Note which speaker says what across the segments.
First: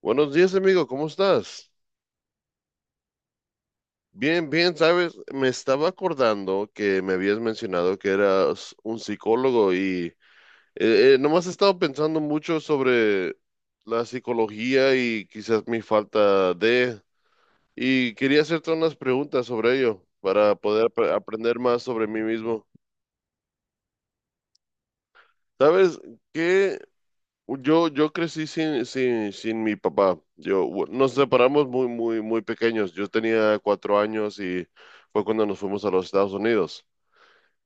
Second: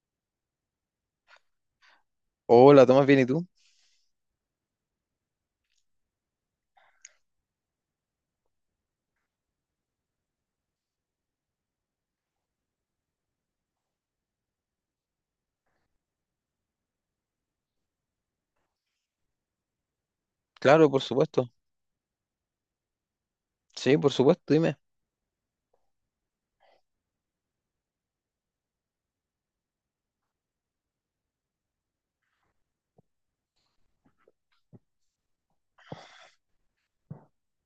Speaker 1: Buenos días, amigo, ¿cómo estás?
Speaker 2: Hola, Tomás, ¿bien y tú?
Speaker 1: Bien, bien, sabes, me estaba acordando que me habías mencionado que eras un psicólogo y nomás he estado pensando mucho sobre la psicología y quizás mi falta de. Y quería hacerte unas preguntas sobre ello para poder
Speaker 2: Claro, por supuesto.
Speaker 1: aprender más sobre mí mismo.
Speaker 2: Sí, por supuesto, dime.
Speaker 1: ¿Sabes qué? Yo crecí sin mi papá. Nos separamos muy, muy, muy pequeños. Yo tenía 4 años y fue cuando nos fuimos a los Estados Unidos.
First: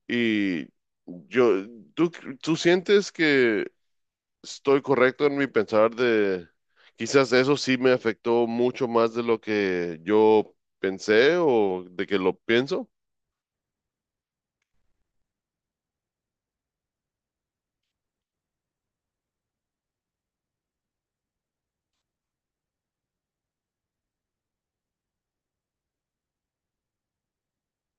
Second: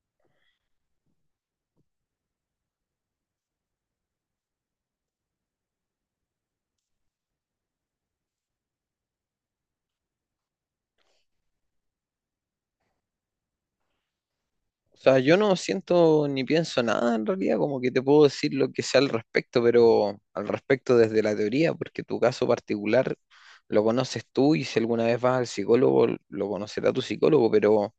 Speaker 1: Y yo, ¿tú, tú sientes que estoy correcto en mi pensar de quizás eso sí me afectó mucho más de lo que yo pensé o de que lo pienso?
Speaker 2: O sea, yo no siento ni pienso nada en realidad, como que te puedo decir lo que sea al respecto, pero al respecto desde la teoría, porque tu caso particular lo conoces tú y si alguna vez vas al psicólogo, lo conocerá tu psicólogo, pero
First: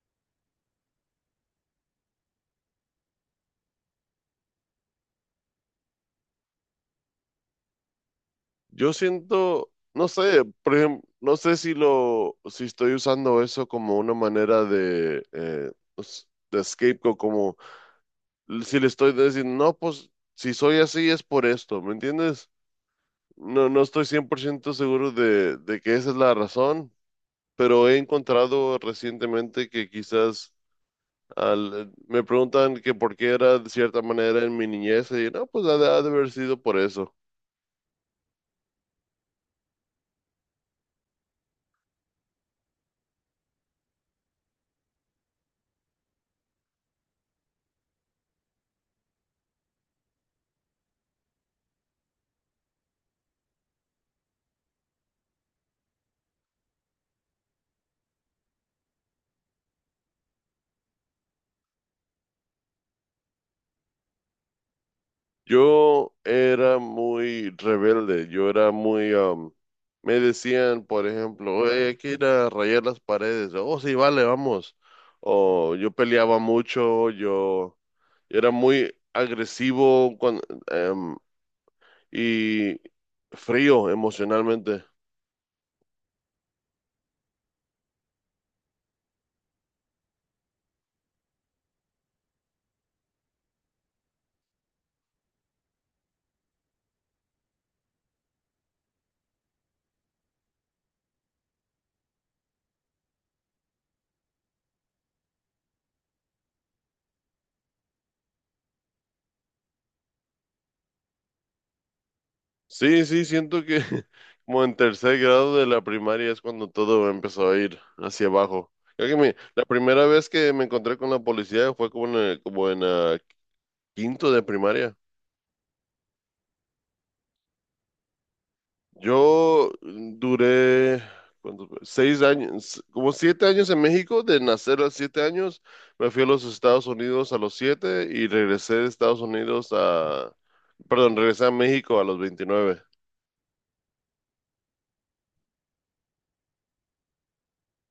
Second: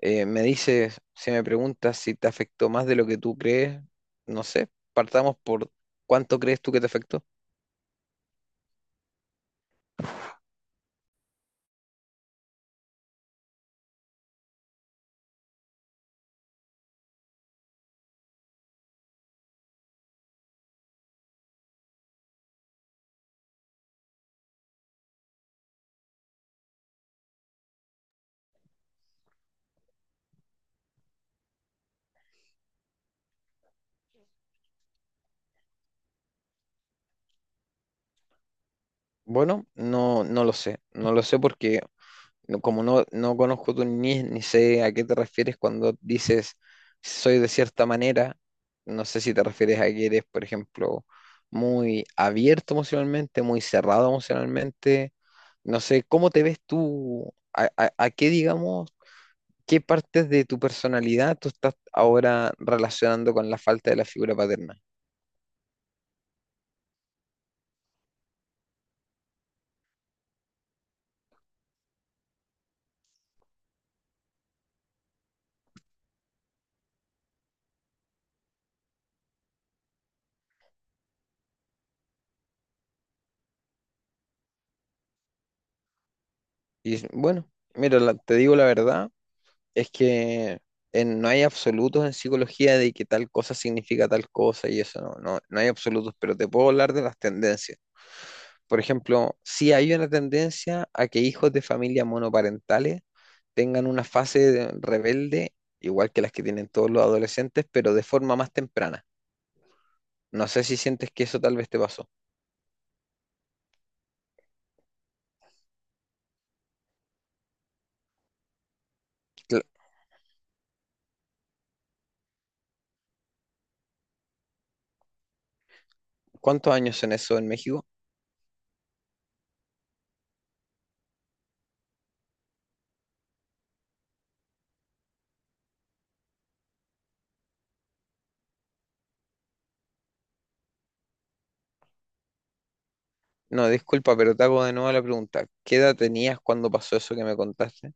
Speaker 2: me dices, si me preguntas si te afectó más de lo que tú crees, no sé, partamos por cuánto crees tú que te afectó.
Speaker 1: Yo siento, no sé, por ejemplo, no sé si lo, si estoy usando eso como una manera de, pues, de scapegoat, como si le estoy diciendo, no, pues si soy así es por esto, ¿me entiendes? No, no estoy 100% seguro de que esa es la razón, pero he encontrado recientemente que quizás me preguntan que por qué era de cierta manera en mi niñez, y no, pues ha de haber sido por eso.
Speaker 2: Bueno, no lo sé, no lo sé porque como no conozco tu niñez ni sé a qué te refieres cuando dices soy de cierta manera, no sé si te refieres a que eres, por ejemplo, muy abierto emocionalmente, muy cerrado emocionalmente, no sé, ¿cómo te ves tú? ¿A qué, digamos, qué partes de tu personalidad tú estás ahora relacionando con la falta de la figura paterna?
Speaker 1: Yo era muy rebelde, yo era muy, me decían, por ejemplo, "Oye, hay que ir a rayar las paredes. Oh, sí, vale, vamos." O yo peleaba mucho, yo era muy agresivo em, y frío emocionalmente.
Speaker 2: Y bueno, mira, te digo la verdad. Es que no hay absolutos en psicología de que tal cosa significa tal cosa y eso no, no hay absolutos, pero te puedo hablar de las tendencias. Por ejemplo, sí hay una tendencia a que hijos de familias monoparentales tengan una rebelde, igual que las que tienen todos los adolescentes, pero de forma más temprana. No sé si sientes que eso tal vez te pasó.
Speaker 1: Sí, sí, siento que como en tercer grado de la primaria es cuando todo empezó a ir hacia abajo. Creo que
Speaker 2: Cla-
Speaker 1: la primera vez que me encontré con la policía fue como en quinto de primaria.
Speaker 2: ¿Cuántos años son eso en México?
Speaker 1: Yo duré ¿cuánto fue? 6 años, como 7 años en México, de nacer a los 7 años, me fui a los Estados Unidos a los 7 y regresé de Estados Unidos a, perdón, regresé a México a los 29.
Speaker 2: No, disculpa, pero te hago de nuevo la pregunta. ¿Qué edad tenías cuando pasó eso que me contaste?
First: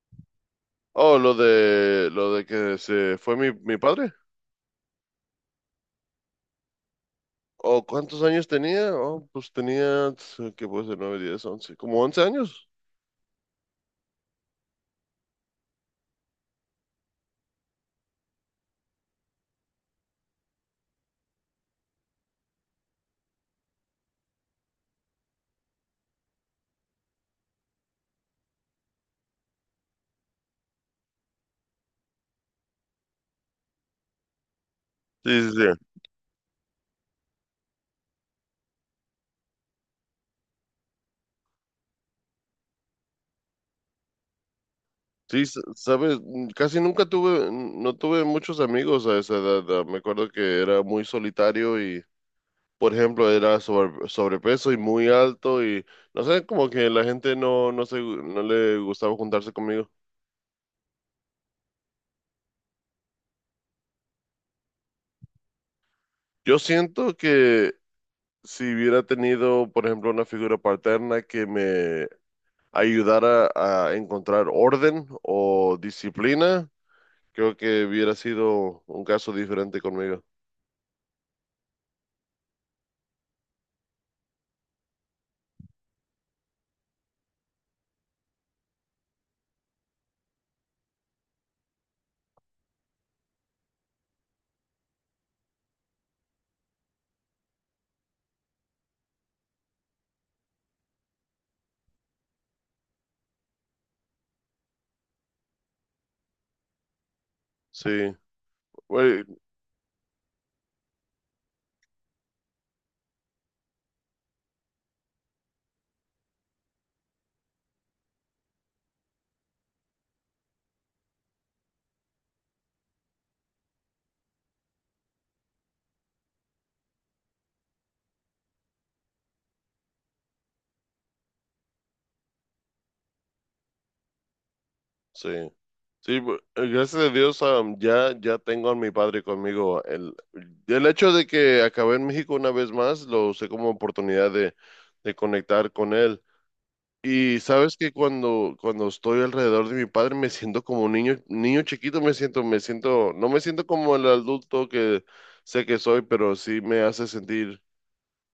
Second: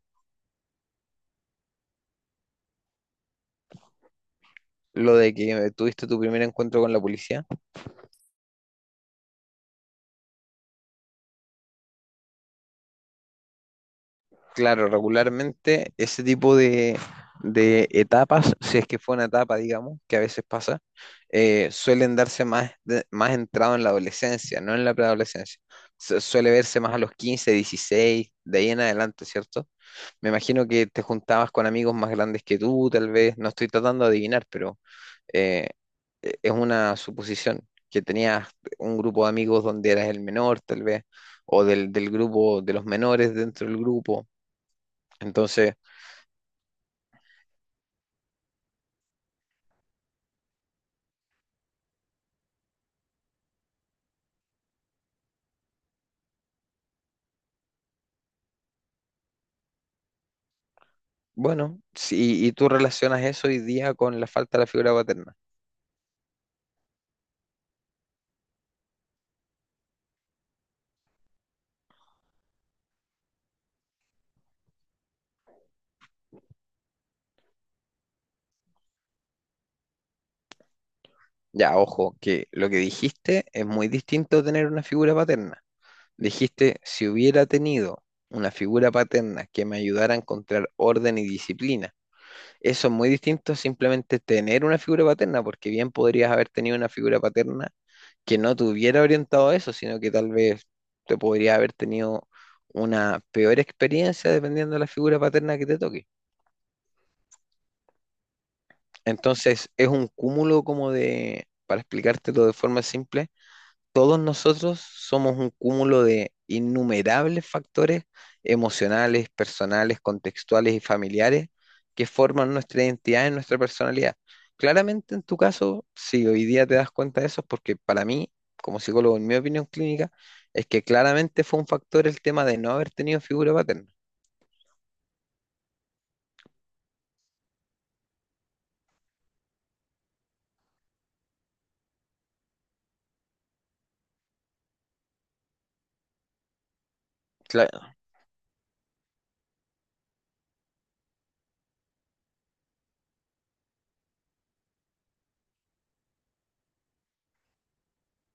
Speaker 1: Oh, lo de que se fue mi padre.
Speaker 2: Lo de que tuviste tu primer encuentro con la policía.
Speaker 1: ¿O cuántos años tenía? Oh, pues tenía, ¿qué puede ser? 9, 10, 11, como 11 años.
Speaker 2: Claro, regularmente ese tipo de etapas, si es que fue una etapa, digamos, que a veces pasa, suelen darse más, más entrado en la adolescencia, no en la preadolescencia. Suele verse más a los 15 16 de ahí en adelante, ¿cierto? Me imagino que te juntabas con amigos más grandes que tú, tal vez, no estoy tratando de adivinar, pero
Speaker 1: Sí, sí, sí.
Speaker 2: eh, es una suposición, que tenías un grupo de amigos donde eras el menor, tal vez, o del, del grupo de los menores dentro del grupo.
Speaker 1: Sí,
Speaker 2: Entonces,
Speaker 1: sabes, casi nunca tuve, no tuve muchos amigos a esa edad. Me acuerdo que era muy solitario y, por ejemplo, era sobrepeso y muy alto y, no sé, como que la gente no le gustaba juntarse conmigo.
Speaker 2: bueno, si, y tú relacionas eso hoy día con la falta de la figura paterna.
Speaker 1: Yo siento que si hubiera tenido, por ejemplo, una figura paterna que me ayudara a encontrar orden o disciplina, creo que hubiera sido un caso diferente conmigo.
Speaker 2: Ya, ojo, que lo que dijiste es muy distinto a tener una figura paterna. Dijiste, si hubiera tenido una figura paterna que me ayudara a encontrar orden y disciplina. Eso es muy distinto a simplemente tener una figura paterna, porque bien podrías haber tenido una figura paterna que no te hubiera orientado a eso, sino que tal vez te podría haber tenido una peor experiencia dependiendo de la figura paterna que te toque.
Speaker 1: Sí. Güey.
Speaker 2: Entonces, es un cúmulo como de, para explicártelo de forma simple, todos nosotros somos un cúmulo de innumerables factores emocionales, personales, contextuales y familiares que forman nuestra identidad y nuestra personalidad. Claramente en tu caso, si hoy día te das cuenta de eso, es porque para mí, como psicólogo, en mi opinión clínica, es que claramente fue un factor el tema de no haber tenido figura paterna.
Speaker 1: Sí, sí, gracias a Dios, ya, ya tengo a mi padre conmigo. El hecho de que acabé en México una vez más lo usé como oportunidad de conectar con él. Y sabes
Speaker 2: Cla-
Speaker 1: que cuando estoy alrededor de mi padre me siento como un niño, niño chiquito, no me siento como el adulto que sé que soy, pero sí me hace sentir,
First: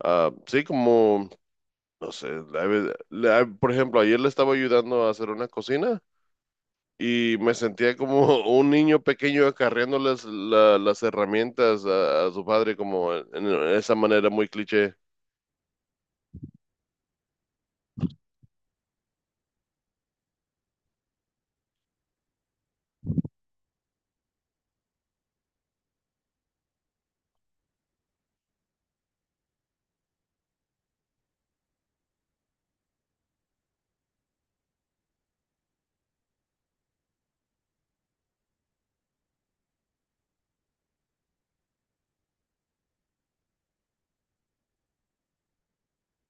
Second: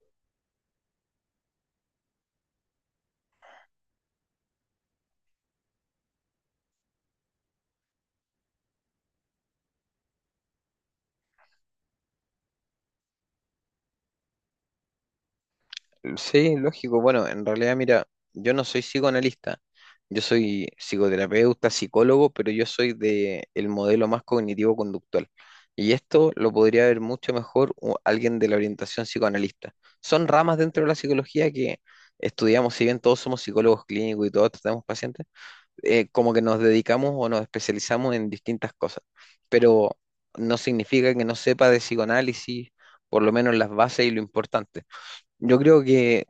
Speaker 1: sí, como, no sé, por ejemplo, ayer le estaba ayudando a hacer una cocina y me sentía como un niño pequeño acarreando las herramientas a su padre, como en esa manera muy cliché.
Speaker 2: Sí, lógico. Bueno, en realidad, mira, yo no soy psicoanalista, yo soy psicoterapeuta, psicólogo, pero yo soy de el modelo más cognitivo-conductual. Y esto lo podría ver mucho mejor alguien de la orientación psicoanalista. Son ramas dentro de la psicología que estudiamos, si bien todos somos psicólogos clínicos y todos tratamos pacientes, como que nos dedicamos o nos especializamos en distintas cosas. Pero no significa que no sepa de psicoanálisis, por lo menos las bases y lo importante. Yo creo que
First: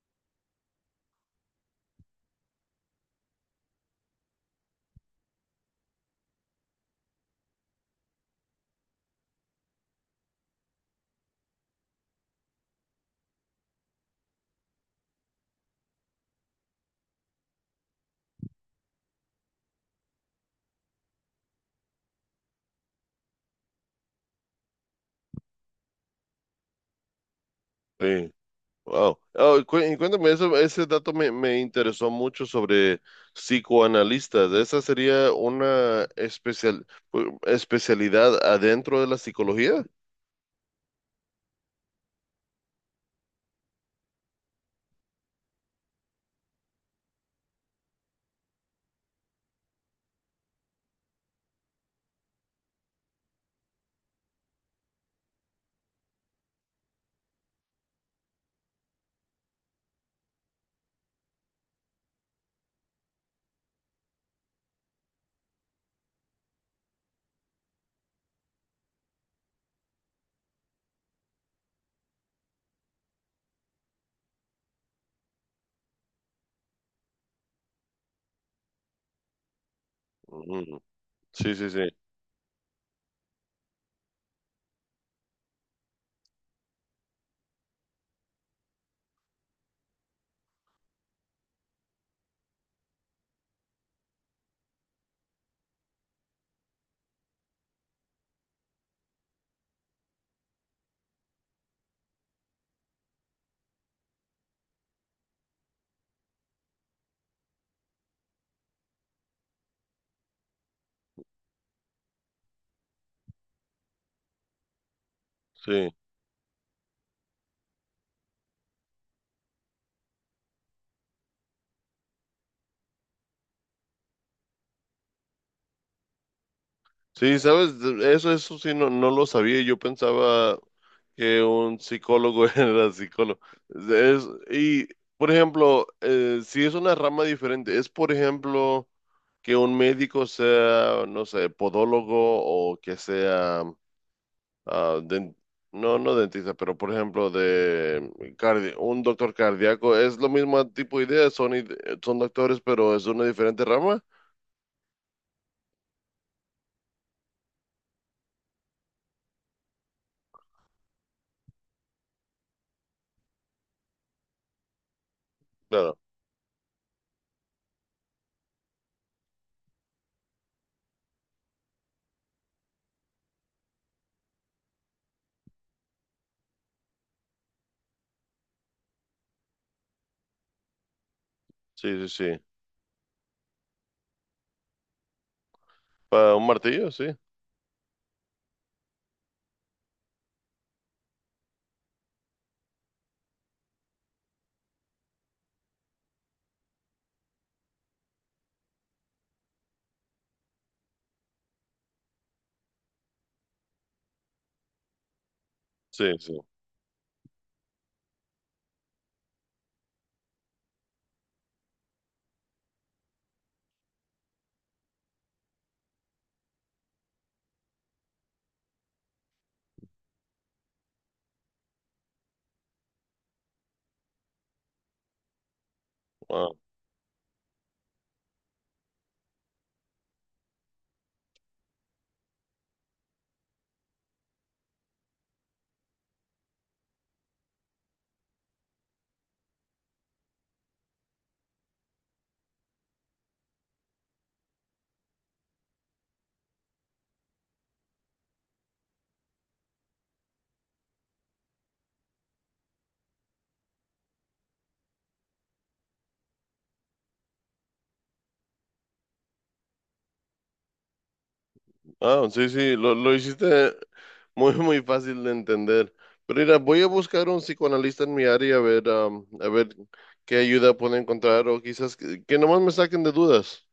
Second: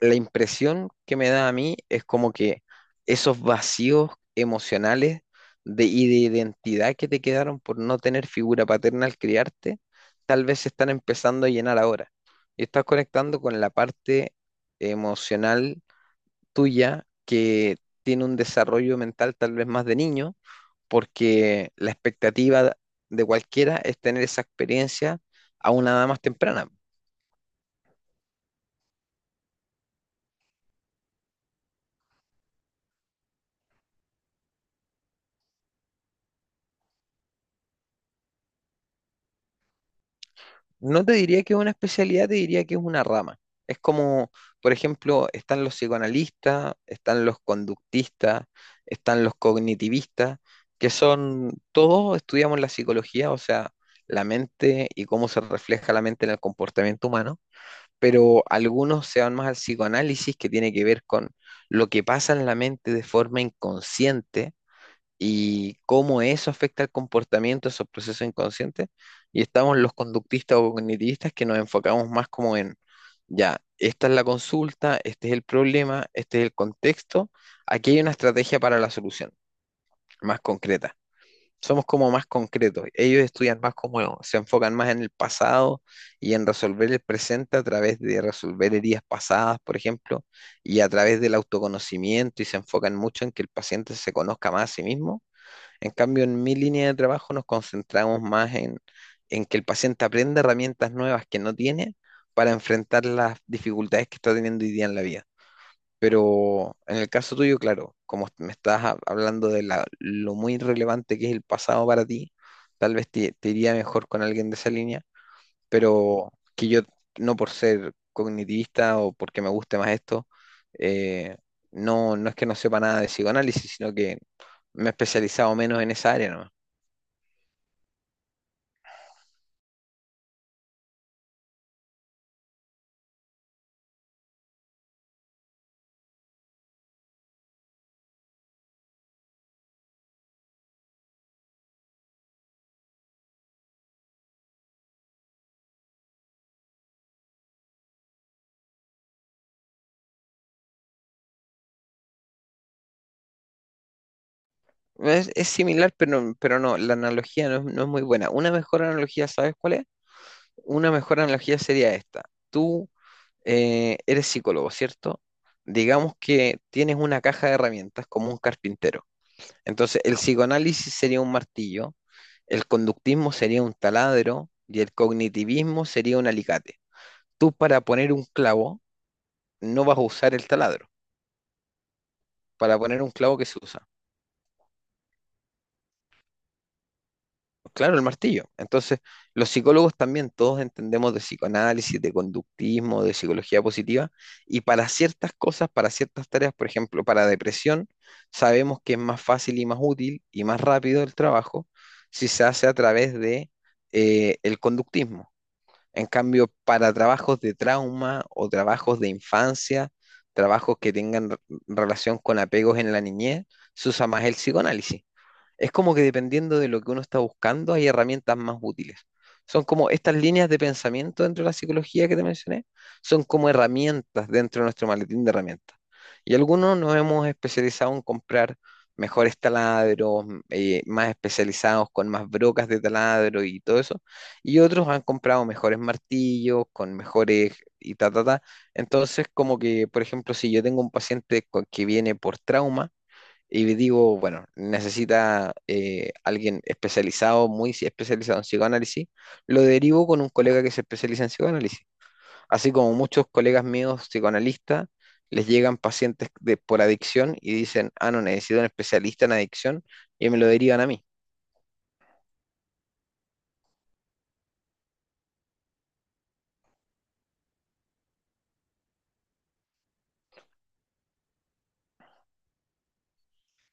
Speaker 2: la impresión que me da a mí es como que esos vacíos emocionales de, y de identidad que te quedaron por no tener figura paterna al criarte, tal vez se están empezando a llenar ahora. Y estás conectando con la parte emocional tuya que tiene un desarrollo mental tal vez más de niño, porque la expectativa de cualquiera es tener esa experiencia a una edad más temprana.
Speaker 1: Sí. Wow. Oh, y cuéntame, ese dato me interesó mucho sobre psicoanalistas. ¿Esa sería una especialidad adentro de la psicología?
Speaker 2: No te diría que es una especialidad, te diría que es una rama. Es como, por ejemplo, están los psicoanalistas, están los conductistas, están los cognitivistas, que son, todos estudiamos la psicología, o sea, la mente y cómo se refleja la mente en el comportamiento humano, pero algunos se van más al psicoanálisis, que tiene que ver con lo que pasa en la mente de forma inconsciente y cómo eso afecta el comportamiento, esos procesos inconscientes. Y estamos los conductistas o cognitivistas que nos enfocamos más como en, ya, esta es la consulta, este es el problema, este es el contexto, aquí hay una estrategia para la solución, más
Speaker 1: Mm.
Speaker 2: concreta.
Speaker 1: Sí, sí,
Speaker 2: Somos
Speaker 1: sí,
Speaker 2: como más concretos. Ellos estudian más como, se enfocan más en el pasado y en resolver el presente a través de resolver heridas pasadas, por ejemplo, y a través del autoconocimiento y se enfocan mucho en que el paciente se conozca más a sí mismo en cambio, en mi línea de trabajo nos concentramos más en que el paciente aprenda herramientas nuevas que no tiene para enfrentar las dificultades que está teniendo hoy día en la vida. Pero en el caso tuyo, claro, como me estás hablando de lo muy relevante que es el pasado para ti, tal vez te, te iría mejor con alguien de esa línea,
Speaker 1: sí.
Speaker 2: pero que yo, no por ser cognitivista o porque me guste más esto, eh, no, no es que no sepa nada de psicoanálisis, sino que me he especializado menos en esa área, ¿no?
Speaker 1: Sí, sabes, eso, eso sí, no, no lo sabía. Yo pensaba que un psicólogo era psicólogo. Es, y, por ejemplo, si es una rama diferente, es, por ejemplo, que un médico sea, no sé, podólogo o que sea, ah, den- no, no dentista, pero, por ejemplo, de un doctor cardíaco, es lo mismo tipo de idea, son doctores, pero es una diferente rama.
Speaker 2: Es similar, pero no, la analogía no es, no es muy buena. Una mejor analogía, ¿sabes cuál es? Una mejor analogía sería esta. Tú eres psicólogo, ¿cierto?
Speaker 1: Claro,
Speaker 2: Digamos que tienes una caja de herramientas como un carpintero. Entonces, el psicoanálisis sería un martillo, el conductismo sería un taladro y el cognitivismo sería un alicate. Tú para poner un clavo no vas a usar el taladro,
Speaker 1: sí, sí, sí.
Speaker 2: para poner un clavo que se usa.
Speaker 1: Para un martillo, sí,
Speaker 2: Claro, el martillo. Entonces, los psicólogos también todos entendemos de psicoanálisis, de conductismo, de psicología positiva, y para ciertas cosas, para ciertas tareas, por ejemplo, para depresión, sabemos que es más fácil y más útil y más rápido el trabajo si se hace a través de el conductismo. En
Speaker 1: sí, sí.
Speaker 2: cambio, para trabajos de trauma o trabajos de infancia, trabajos que tengan relación con apegos en la niñez, se usa más el psicoanálisis. Es como que dependiendo de lo que uno está buscando, hay herramientas más útiles. Son como estas líneas de pensamiento dentro de la psicología que te mencioné, son como herramientas dentro de nuestro maletín de herramientas. Y
Speaker 1: Ah.
Speaker 2: algunos nos hemos especializado en comprar mejores taladros, más especializados con más brocas de taladro y todo eso. Y otros han comprado mejores martillos, con mejores y ta, ta, ta. Entonces, como que, por ejemplo, si yo tengo un paciente que viene por trauma, y digo, bueno, necesita alguien especializado, muy especializado en psicoanálisis. Lo derivo con un colega que se especializa en psicoanálisis. Así como muchos colegas míos psicoanalistas, les llegan pacientes por adicción y dicen, ah, no, necesito un especialista en adicción y me lo derivan a mí.
Speaker 1: Ah, sí, sí, lo hiciste muy, muy fácil de entender. Pero mira, voy a buscar un psicoanalista en mi área a ver, a ver qué ayuda puedo encontrar o quizás que nomás me saquen de dudas.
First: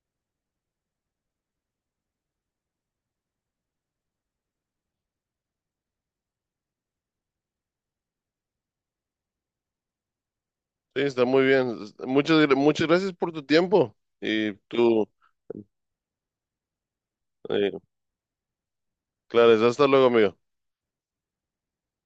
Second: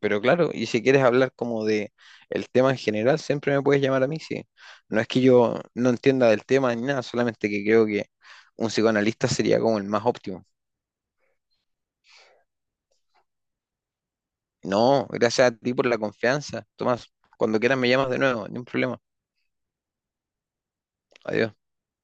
Speaker 2: Pero claro, y si quieres hablar como de el tema en general, siempre me puedes llamar a mí, sí. No es que yo no entienda del tema ni nada, solamente que creo que un psicoanalista sería como el más óptimo.
Speaker 1: Sí, está muy bien. Muchas, muchas gracias por tu tiempo y
Speaker 2: No,
Speaker 1: tú,
Speaker 2: gracias a ti por la confianza. Tomás, cuando
Speaker 1: eh,
Speaker 2: quieras me llamas de nuevo, ni un problema.
Speaker 1: claro, hasta luego, amigo.
Speaker 2: Adiós.